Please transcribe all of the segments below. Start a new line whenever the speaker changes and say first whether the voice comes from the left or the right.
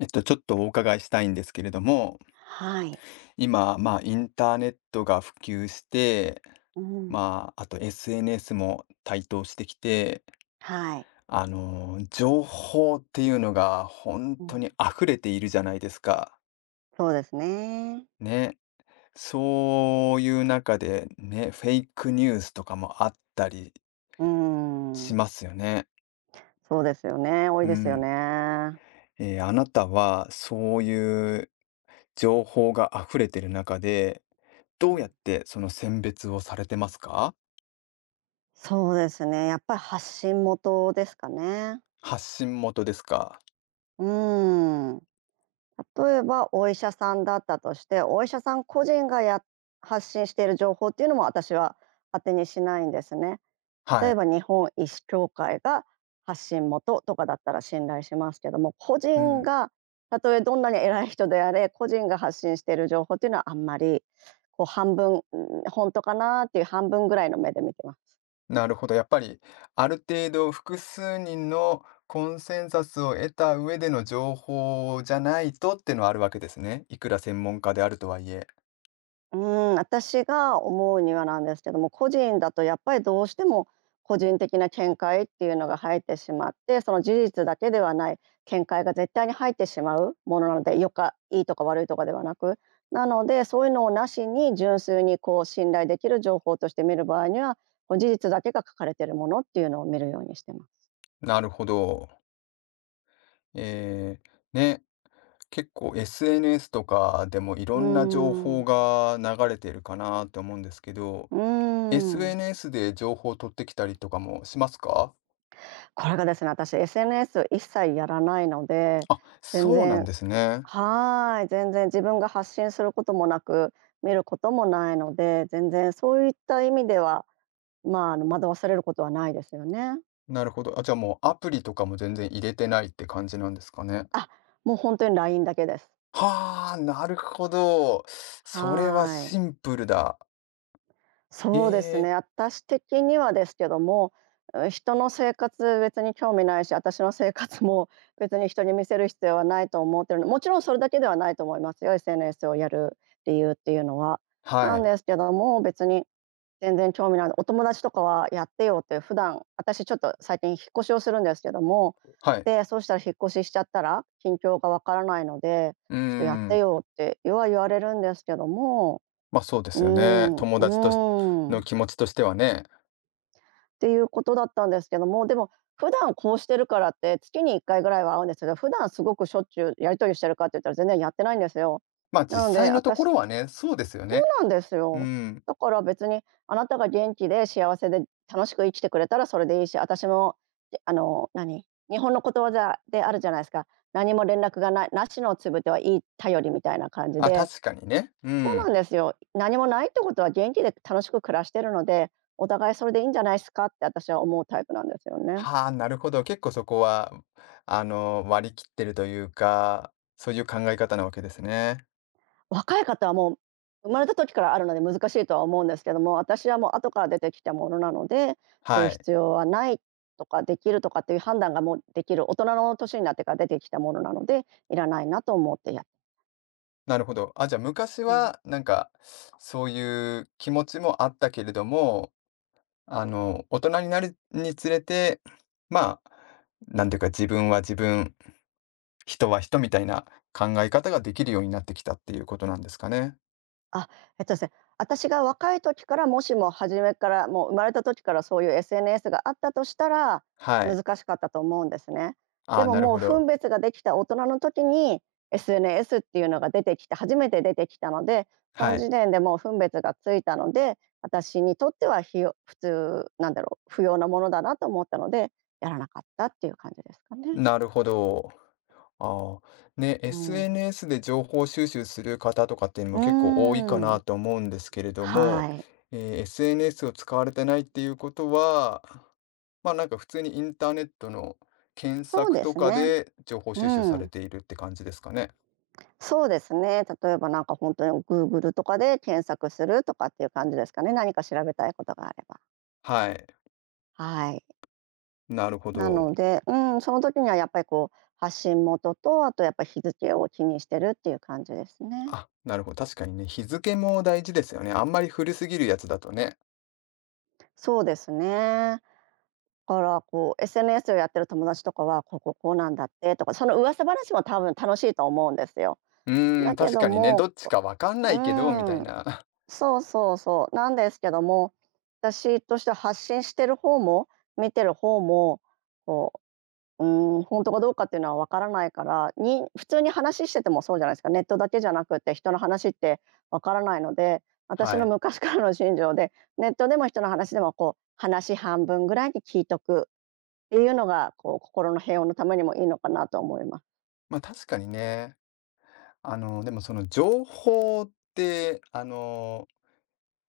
left: ちょっとお伺いしたいんですけれども、
right: はい。
left: 今、インターネットが普及して、
right: うん。
left: あと SNS も台頭してきて、
right: はい。
left: 情報っていうのが本
right: う
left: 当
right: ん。
left: に溢れているじゃないですか。
right: そうですね。
left: ね。そういう中で、ね、フェイクニュースとかもあったり
right: う
left: し
right: ん。
left: ますよね。
right: そうですよね。多い
left: う
right: ですよ
left: ん。
right: ね。
left: あなたはそういう情報が溢れてる中で、ど
right: う
left: うやっ
right: ん。
left: てその選別をされてますか？
right: そうですね。やっぱり発信元ですかね。
left: 発信元ですか？
right: うん。例えばお医者さんだったとして、お医者さん個人が発信している情報っていうのも私は当てにしないんですね。例
left: は
right: え
left: い。
right: ば日本医師協会が発信元とかだったら信頼しますけども、個
left: う
right: 人
left: ん、
right: がたとえどんなに偉い人であれ個人が発信している情報っていうのはあんまりこう半分、本当かなっていう半分ぐらいの目で見てます。
left: なるほど、やっぱりある程度複数人のコンセンサスを得た上での情報じゃないとっていうのはあるわけですね。いくら専門家であるとはいえ。
right: うん、私が思うにはなんですけども、個人だとやっぱりどうしても個人的な見解っていうのが入ってしまって、その事実だけではない見解が絶対に入ってしまうものなので、いいとか悪いとかではなく、なので、そういうのをなしに純粋にこう信頼できる情報として見る場合には、こう事実だけが書かれているものっていうのを見るようにしてます。
left: なるほど。えーね、結構 SNS とかでもい
right: う
left: ろ
right: ー
left: んな情報
right: ん、
left: が流れてるかなと思うんですけど、
right: うーん。
left: SNS で情報を取ってきたりとかもしますか？
right: これがですね、私 SNS 一切やらないので、
left: あ、
right: 全
left: そうなん
right: 然、
left: ですね。
right: はーい、全然自分が発信することもなく、見ることもないので、全然そういった意味では、まあ、惑わされることはないですよね。
left: なるほど。あ、じゃあもうアプリとかも全然入れてないって感じなんですかね。
right: あ、もう本当に LINE だけです。
left: はあ、なるほど。それは
right: はーい。
left: シンプルだ。え
right: そうです
left: え、
right: ね、私的にはですけども、人の生活別に興味ないし、私の生活も別に人に見せる必要はないと思ってるの、もちろんそれだけではないと思いますよ、SNS をやる理由っていうのは。
left: は
right: なん
left: い、
right: ですけども、別に全然興味ないの。お友達とかはやってよって普段、私ちょっと最近引っ越しをするんですけども、
left: はい。
right: で、そうしたら引っ越ししちゃったら、近況がわからないので、
left: うー
right: ちょっとやって
left: ん、
right: よっては言われるんですけども、
left: そうで
right: う
left: す
right: ー
left: よね。
right: ん、う
left: 友達とし
right: ー
left: の気
right: っ
left: 持ちとしてはね。
right: ていうことだったんですけども、でも普段こうしてるからって、月に1回ぐらいは会うんですけど、普段すごくしょっちゅうやり取りしてるかって言ったら全然やってないんですよ。
left: 実
right: なので、
left: 際のところはね、そうですよ
right: そ
left: ね。
right: うなんです
left: う
right: よ。
left: ん。
right: だから別にあなたが元気で幸せで楽しく生きてくれたらそれでいいし、私も、で日本のことわざであるじゃないですか。何も連絡がない、なしのつぶてはいい頼りみたいな感じ
left: あ、
right: で、
left: 確かにね。う
right: そうなん
left: ん。
right: ですよ。何もないってことは元気で楽しく暮らしてるので、お互いそれでいいんじゃないですかって私は思うタイプなんですよね。
left: はあ、なるほど。結構そこは、割り切ってるというか、そういう考え方なわけですね。
right: 若い方はもう、生まれた時からあるので難しいとは思うんですけども、私はもう後から出てきたものなので、す
left: は
right: る
left: い。
right: 必要はないとか、できるとかっていう判断がもうできる、大人の年になってから出てきたものなので、いらないなと思ってやっ
left: なるほど。あ、じゃあ昔
right: うん。
left: は、なんか、そういう気持ちもあったけれども、大人になるにつれて、まあ、なんていうか、自分は自分、人は人みたいな考え方ができるようになってきたっていうことなんですかね。
right: あ、えっとですね、私が若い時から、もしも初めから、もう生まれた時からそういう SNS があったとしたら、
left: はい。
right: 難しかったと思うんですね。
left: あ
right: で
left: あ、
right: も、
left: なる
right: も
left: ほ
right: う分
left: ど。
right: 別ができた大人の時に、SNS っていうのが出てきて、初めて出てきたので、そ
left: は
right: の時
left: い。
right: 点でもう分別がついたので、私にとっては普通、なんだろう、不要なものだなと思ったので、やらなかったっていう感じですかね。
left: なるほど。ああ、ね、
right: うん。
left: SNS で情報収集する方とかっていうのも
right: うー
left: 結構多いかな
right: ん。
left: と思うんですけれども、
right: はい。
left: SNS を使われてないっていうことは、まあなんか普通にインターネットの検
right: そう
left: 索
right: で
left: と
right: す
left: か
right: ね。
left: で情報
right: う
left: 収集され
right: ん。
left: ているって感じですかね。
right: そうですね。例えばなんか本当にグーグルとかで検索するとかっていう感じですかね。何か調べたいことがあれば。
left: はい。
right: はい。
left: なるほ
right: な
left: ど。
right: ので、その時にはやっぱりこう発信元と、あとやっぱ日付を気にしてるっていう感じですね。
left: あ、なるほど。確かにね、日付も大事ですよね。あんまり古すぎるやつだとね。
right: そうですね。だからこう SNS をやってる友達とかは、こうこうこうなんだってとか、その噂話も多分楽しいと思うんですよ。
left: うーん、
right: だけ
left: 確
right: ど
left: かにね、ど
right: も
left: っちかわかんな
right: う
left: いけど、みた
right: ー
left: い
right: ん。
left: な。
right: そうそうそう。なんですけども、私としては発信してる方も、見てる方も、こう、う本当かどうかっていうのはわからないから、普通に話しててもそうじゃないですか。ネットだけじゃなくて、人の話ってわからないので、私
left: は
right: の
left: い。
right: 昔からの信条で、ネットでも人の話でも、こう、話半分ぐらいに聞いとくっていうのが、こう、心の平穏のためにもいいのかなと思います。
left: まあ確かにね。でもその情報って、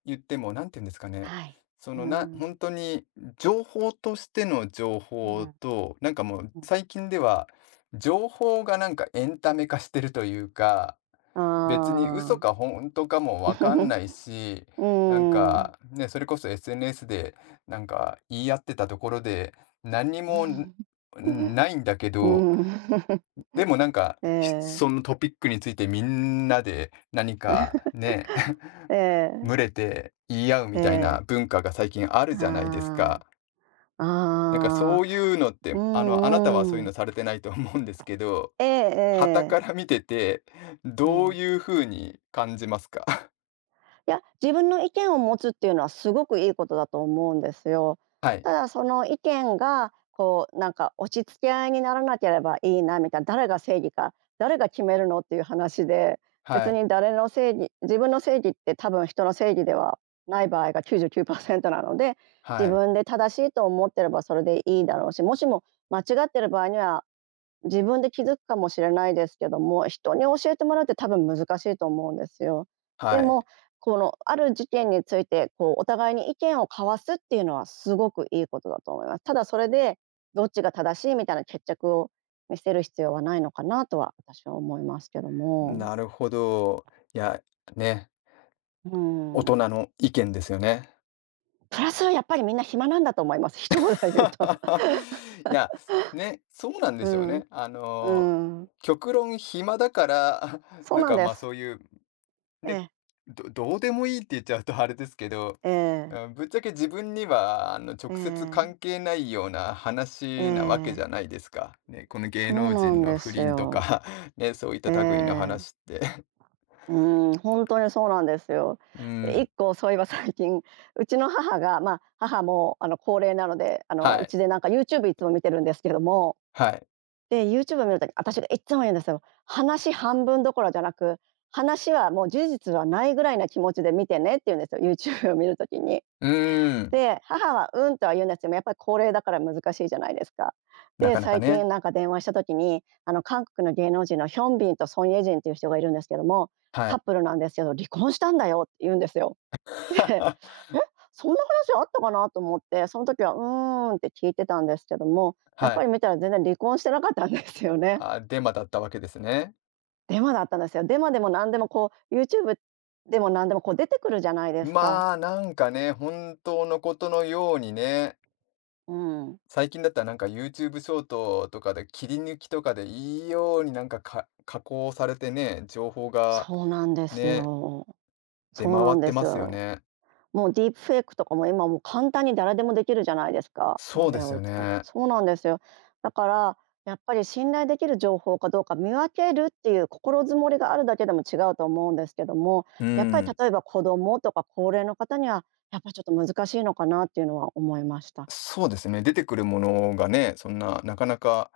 left: 言っても、なんて言うんですかね、
right: はい。
left: その、
right: う
left: 本
right: ん。
left: 当に情報としての情
right: う
left: 報
right: ん、
left: と、なんかもう
right: うん。
left: 最近では、情報がなんかエンタメ化してるというか、
right: あ
left: 別に嘘
right: あ。
left: か本当かもわかんない し、
right: う
left: なん
right: ん。
left: か、ね、それこそ SNS でなんか言い合ってたところで、何に
right: う
left: も、ん、
right: ん。
left: ないんだけ
right: う
left: ど
right: ん。
left: でもなんか、
right: ええ。
left: そのトピックについてみんなで何かね、
right: ええ、
left: 群れて言い合う
right: え
left: みたい
right: え。
left: な文化が最近ある
right: あ
left: じゃないです
right: あ、
left: か。なんかそ
right: ああ。
left: ういうのっ
right: う
left: て、あなたはそうい
right: ん
left: う
right: う
left: の
right: ん。
left: されてないと思うんですけど、
right: ええ
left: 旗
right: え
left: か
right: え。
left: ら見てて、
right: う
left: どう
right: ん。
left: いう風に感じますか？
right: いや、自分の意見を持つっていうのはすごくいいことだと思うんですよ。
left: はい、
right: ただその意見がこうなんか押し付け合いにならなければいいなみたいな、誰が正義か、誰が決めるのっていう話で、
left: は
right: 別
left: い、
right: に誰の正義、自分の正義って多分人の正義ではない場合が99%なので、自
left: はい、
right: 分で正しいと思ってればそれでいいだろうし、もしも間違ってる場合には自分で気づくかもしれないですけども、人に教えてもらうって多分難しいと思うんですよ。
left: は
right: で
left: い。
right: も、このある事件について、こうお互いに意見を交わすっていうのはすごくいいことだと思います。ただそれで、どっちが正しいみたいな決着を見せる必要はないのかなとは私は思いますけども。
left: なるほど。いや、ね、
right: う
left: 大人
right: ん。
left: の意見ですよね。
right: プラスやっぱりみんな暇なんだと思います。一言で言うと。
left: いや、ね、そうなんで
right: う
left: すよ
right: ん、
left: ね。
right: うん。
left: 極論暇だから、
right: そう
left: なん
right: なん
left: か、
right: です。
left: そういう、
right: え
left: ね、
right: え、
left: どうでもいいって言っちゃうとあれですけど、
right: え
left: う
right: え、
left: ん、ぶっちゃけ自分には、直
right: え
left: 接
right: え、
left: 関係ないような
right: え
left: 話なわけじゃ
right: え。
left: ないですか。ね、この芸
right: そ
left: 能
right: うな
left: 人
right: ん
left: の
right: で
left: 不
right: す
left: 倫と
right: よ。
left: か、ね、そういった
right: え
left: 類の
right: え、
left: 話って。
right: うん、本当にそうなんですよ。
left: うー
right: で、一
left: ん、
right: 個そういえば 最近、うちの母が、まあ、母もあの高齢なので、あの
left: は
right: う
left: い、
right: ちでなんか YouTube いつも見てるんですけども、
left: はい。
right: で、YouTube 見るとに私がいつも言うんですよ。話半分どころじゃなく、話はもう事実はないぐらいな気持ちで見てねって言うんですよ、YouTube を見るときに。
left: うーん、
right: で、母は「うん」とは言うんですけども、やっぱり高齢だから難しいじゃないですか。
left: な
right: で、
left: かなか
right: 最
left: ね、
right: 近なんか電話した時に、韓国の芸能人のヒョンビンとソン・イェジンっていう人がいるんですけども、
left: は
right: カ
left: い。
right: ップルなんですけど「離婚したんだよ」って言うんですよ。で、え、そんな話あったかなと思って、その時は「うーん」って聞いてたんですけども、やっ
left: は
right: ぱ
left: い。
right: り見たら全然離婚してなかったんですよね。
left: あ、デマだったわけですね。
right: デマだったんですよ。デマでも何でもこう、YouTube でも何でもこう出てくるじゃないですか。
left: まあ、なんかね、本当のことのようにね、
right: うん。
left: 最近だったらなんか YouTube ショートとかで切り抜きとかでいいようになんか、加工されてね、情報が
right: そうなんです
left: ね、
right: よ。
left: 出
right: そう
left: 回
right: なん
left: って
right: です
left: ますよ
right: よ。
left: ね。
right: もうディープフェイクとかも今もう簡単に誰でもできるじゃないですか、
left: そうで
right: AI
left: すよ
right: を使って。
left: ね。
right: そうなんですよ。だから、やっぱり信頼できる情報かどうか見分けるっていう心づもりがあるだけでも違うと思うんですけども、
left: う
right: やっぱり
left: ん。
right: 例えば子どもとか高齢の方には、やっぱちょっと難しいのかなっていうのは思いました。
left: そうですね。出てくるものがね、そんな、なかなか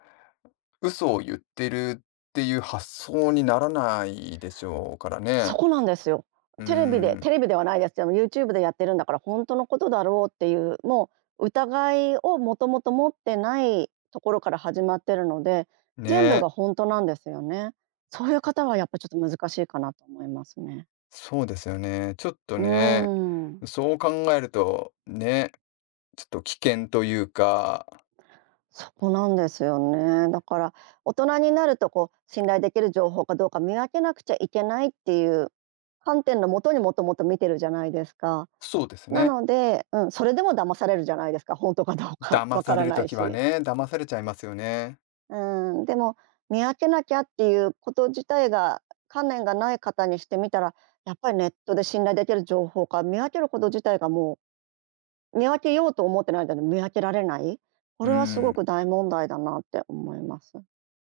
left: 嘘を言ってるっていう発想にならないでしょうから
right: そ
left: ね。
right: こなんですよ。
left: う
right: テレビで
left: ん。
right: テレビではないですけど、YouTube でやってるんだから、本当のことだろうっていう、もう疑いをもともと持ってないところから始まってるので、全部
left: ね。
right: が本当なんですよね。そういう方はやっぱちょっと難しいかなと思いますね。
left: そうですよね。ちょっと
right: う
left: ね、
right: ーん。
left: そう考えると、ね、ちょっと危険というか、
right: そこなんですよね。だから、大人になるとこう、信頼できる情報かどうか見分けなくちゃいけないっていう観点のもとにもともと見てるじゃないですか。
left: そうです
right: な
left: ね。
right: ので、うん、それでも騙されるじゃないですか、本当かどうか
left: 騙
right: わ
left: さ
right: から
left: れる
right: な
left: と
right: い
left: きは
right: し。
left: ね、騙されちゃいますよね。
right: うん、でも、見分けなきゃっていうこと自体が、観念がない方にしてみたら、やっぱりネットで信頼できる情報か見分けること自体がもう、見分けようと思ってないので見分けられない、
left: う
right: これはすご
left: ん、
right: く大問題だなって思います。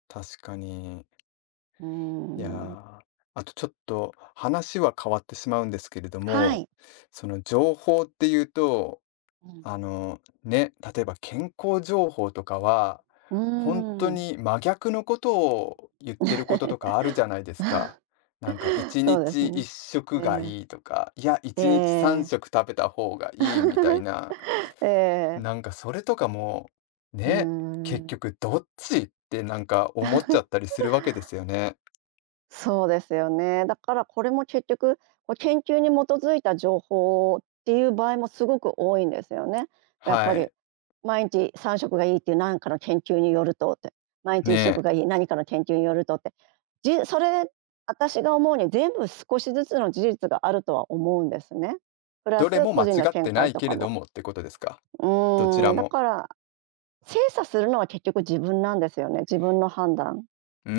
left: 確かに。
right: う
left: いや
right: ん。
left: ー、あとちょっと話は変わってしまうんですけれど
right: は
left: も、
right: い。
left: その情報っていうと
right: うん。
left: ね、例えば健康情報とかは、
right: う
left: 本当
right: ん
left: に真逆のことを言ってることとかあ るじゃないですか。なんか1
right: そうです
left: 日1
right: ね。え
left: 食がいい
right: え。
left: とか、いや、
right: え
left: 1日3
right: え
left: 食食べた方がいいみたいな、
right: ええ。
left: なんかそれとかも、
right: う
left: ね、結
right: ん。
left: 局どっちってなんか思っちゃっ たりするわけですよね。
right: そうですよね。だからこれも結局、こう研究に基づいた情報っていう場合もすごく多いんですよね。やっぱ
left: は
right: り
left: い。
right: 毎日3食がいいっていう何かの研究によるとって、毎日1
left: ね
right: 食
left: え、
right: がいい何かの研究によるとって、それ私が思うに全部少しずつの事実があるとは思うんですね。プラ
left: どれ
right: ス
left: も
right: 個
left: 間違
right: 人の
left: っ
right: 見
left: てな
right: 解
left: い
right: と
left: け
right: か
left: れど
right: も。
left: もってことですか？
right: う
left: どち
right: ー
left: ら
right: ん、だ
left: も。
right: から精査するのは結局自分なんですよね、自分の判断。
left: うー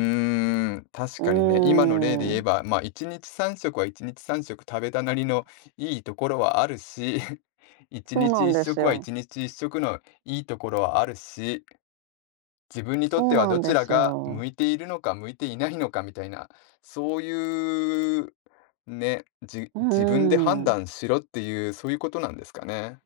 left: ん、確
right: う
left: かにね、今の例で
right: ー
left: 言え
right: ん、
left: ば、まあ、1日3食は1日3食食べたなりのいいところはあるし、1
right: そう
left: 日
right: な
left: 1
right: んです
left: 食は
right: よ。
left: 1日1食のいいところはあるし、自分にとっ
right: そ
left: て
right: う
left: は
right: な
left: ど
right: ん
left: ち
right: で
left: ら
right: す
left: が
right: よ。
left: 向いているのか向いていないのかみたいな、そういう、ね、
right: う
left: 自分で判
right: ん。
left: 断しろっていう、そういうことなんですかね。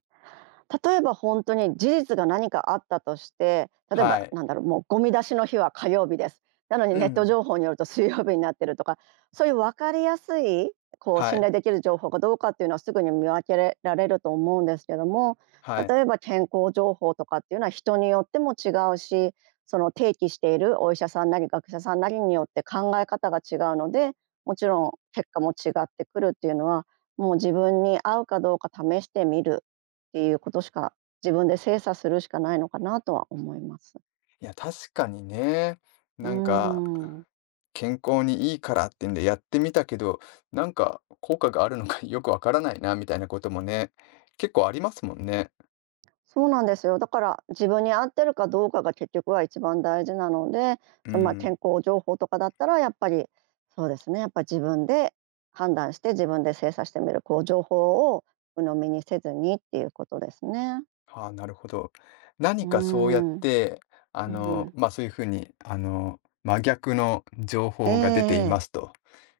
right: 例えば本当に事実が何かあったとして、例え
left: は
right: ば
left: い。
right: なんだろう、もうゴミ出しの日は火曜日です。なのに
left: う
right: ネット
left: ん。
right: 情報によると水曜日になってるとか、そういう分かりやすい、こう
left: は
right: 信
left: い。
right: 頼できる情報かどうかっていうのはすぐに見分けられると思うんですけども、
left: はい。
right: 例えば健康情報とかっていうのは人によっても違うし、その提起しているお医者さんなり学者さんなりによって考え方が違うので、もちろん結果も違ってくるっていうのは、もう自分に合うかどうか試してみるていうことしか、自分で精査するしかないのかなとは思います。
left: いや、確かにね。
right: うー
left: なんか
right: ん、
left: 健康にいいからってんでやってみたけど、なんか効果があるのか よくわからないなみたいなこともね、結構ありますもんね。
right: そうなんですよ。だから自分に合ってるかどうかが結局は一番大事なので、
left: う
right: その、ま、健
left: ん。
right: 康情報とかだったらやっぱり、そうですね、やっぱり自分で判断して自分で精査してみる、こう情報を鵜呑みにせずにっていうことですね。
left: ああ、なるほど。
right: う
left: 何
right: ー
left: かそうやっ
right: ん、
left: て、
right: うん。
left: そういう風に、真逆の情
right: ええ
left: 報が出てい
right: え
left: ま
right: え。
left: すと。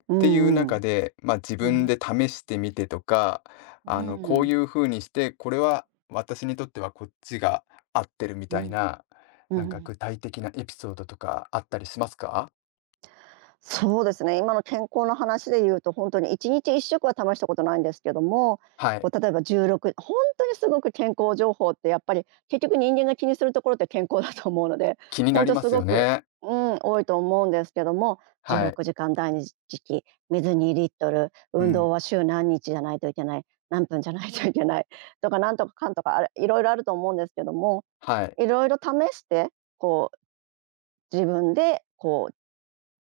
right: う
left: っていう
right: んう
left: 中
right: ん。
left: で、自
right: う
left: 分
right: ん。
left: で試してみてとか、
right: う
left: こう
right: ん。
left: いう風にして、これは私にとってはこっちが合ってるみ
right: う
left: たい
right: ん。
left: な、
right: う
left: なんか
right: ん。
left: 具体的なエピソードとかあったりしますか？
right: そうですね、今の健康の話で言うと、本当に1日1食は試したことないんですけども、
left: は
right: こ
left: い。
right: う例えば16本当にすごく健康情報ってやっぱり結局人間が気にするところって健康だと思うので、
left: 気にな
right: 本
left: り
right: 当
left: ま
right: す
left: す
right: ご
left: よ
right: く、
left: ね。
right: うん、多いと思うんですけども、16
left: はい。
right: 時間第二時期、水2リットル、
left: う
right: 運動
left: ん。
right: は週何日じゃないといけない、何分じゃないといけないとか、なんとかかんとか、あれ色々あると思うんですけども、
left: はい。
right: 色々試して、こう自分でこう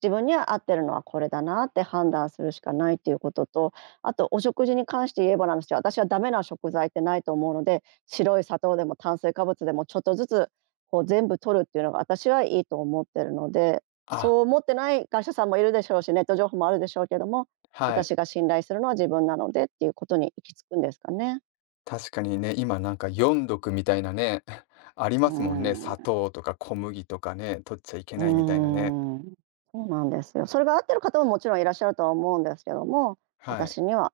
right: 自分には合ってるのはこれだなって判断するしかないっていうことと、あとお食事に関して言えばなんですけど、私はダメな食材ってないと思うので、白い砂糖でも炭水化物でもちょっとずつこう全部取るっていうのが私はいいと思ってるので、
left: あ、
right: そう思ってない会社さんもいるでしょうしね、ネット情報もあるでしょうけども、
left: はい。
right: 私が信頼するのは自分なのでっていうことに行き着くんですかね。
left: 確かにね、今なんか四読みたいなね、ありま
right: う
left: すもんね。
right: ー
left: 砂
right: ん。
left: 糖とか小麦とかね、取っちゃいけ
right: うー
left: ないみたいなね。
right: ん、そうなんですよ。それが合ってる方ももちろんいらっしゃるとは思うんですけども、
left: はい。
right: 私には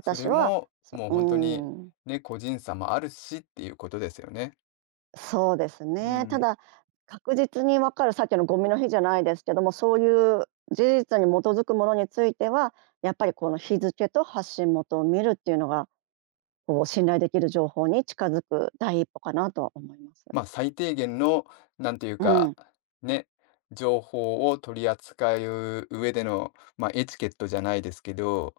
left: それ
right: は、
left: も、
right: そ
left: もう
right: う
left: 本当に、
right: ん、
left: ね、個人差もあるしっていうことですよね。
right: そうです
left: う
right: ね。た
left: ん。
right: だ、確実に分かるさっきのゴミの日じゃないですけども、そういう事実に基づくものについては、やっぱりこの日付と発信元を見るっていうのが、こう信頼できる情報に近づく第一歩かなとは思います。
left: 最低限の、なんていう
right: う
left: か、
right: ん、
left: ね、情報を取り扱う上での、エチケットじゃないですけど、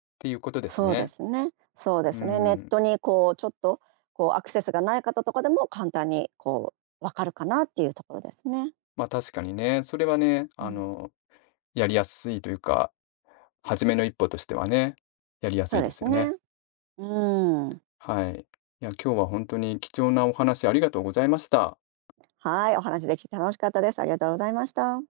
left: っていうことです
right: そうで
left: ね。
right: すね。そうで
left: うー
right: すね。ネッ
left: ん。
right: トにこうちょっとこうアクセスがない方とかでも簡単にこう分かるかなっていうところですね。
left: ま、確かにね、それはね、
right: うん、
left: やりやすいというか、初めの一歩としてはね、やりやす
right: そ
left: い
right: う
left: で
right: で
left: す
right: す
left: よね。
right: ね。うん。
left: はい。いや、今日は本当に貴重なお話ありがとうございました。
right: はい、お話しできて楽しかったです。ありがとうございました。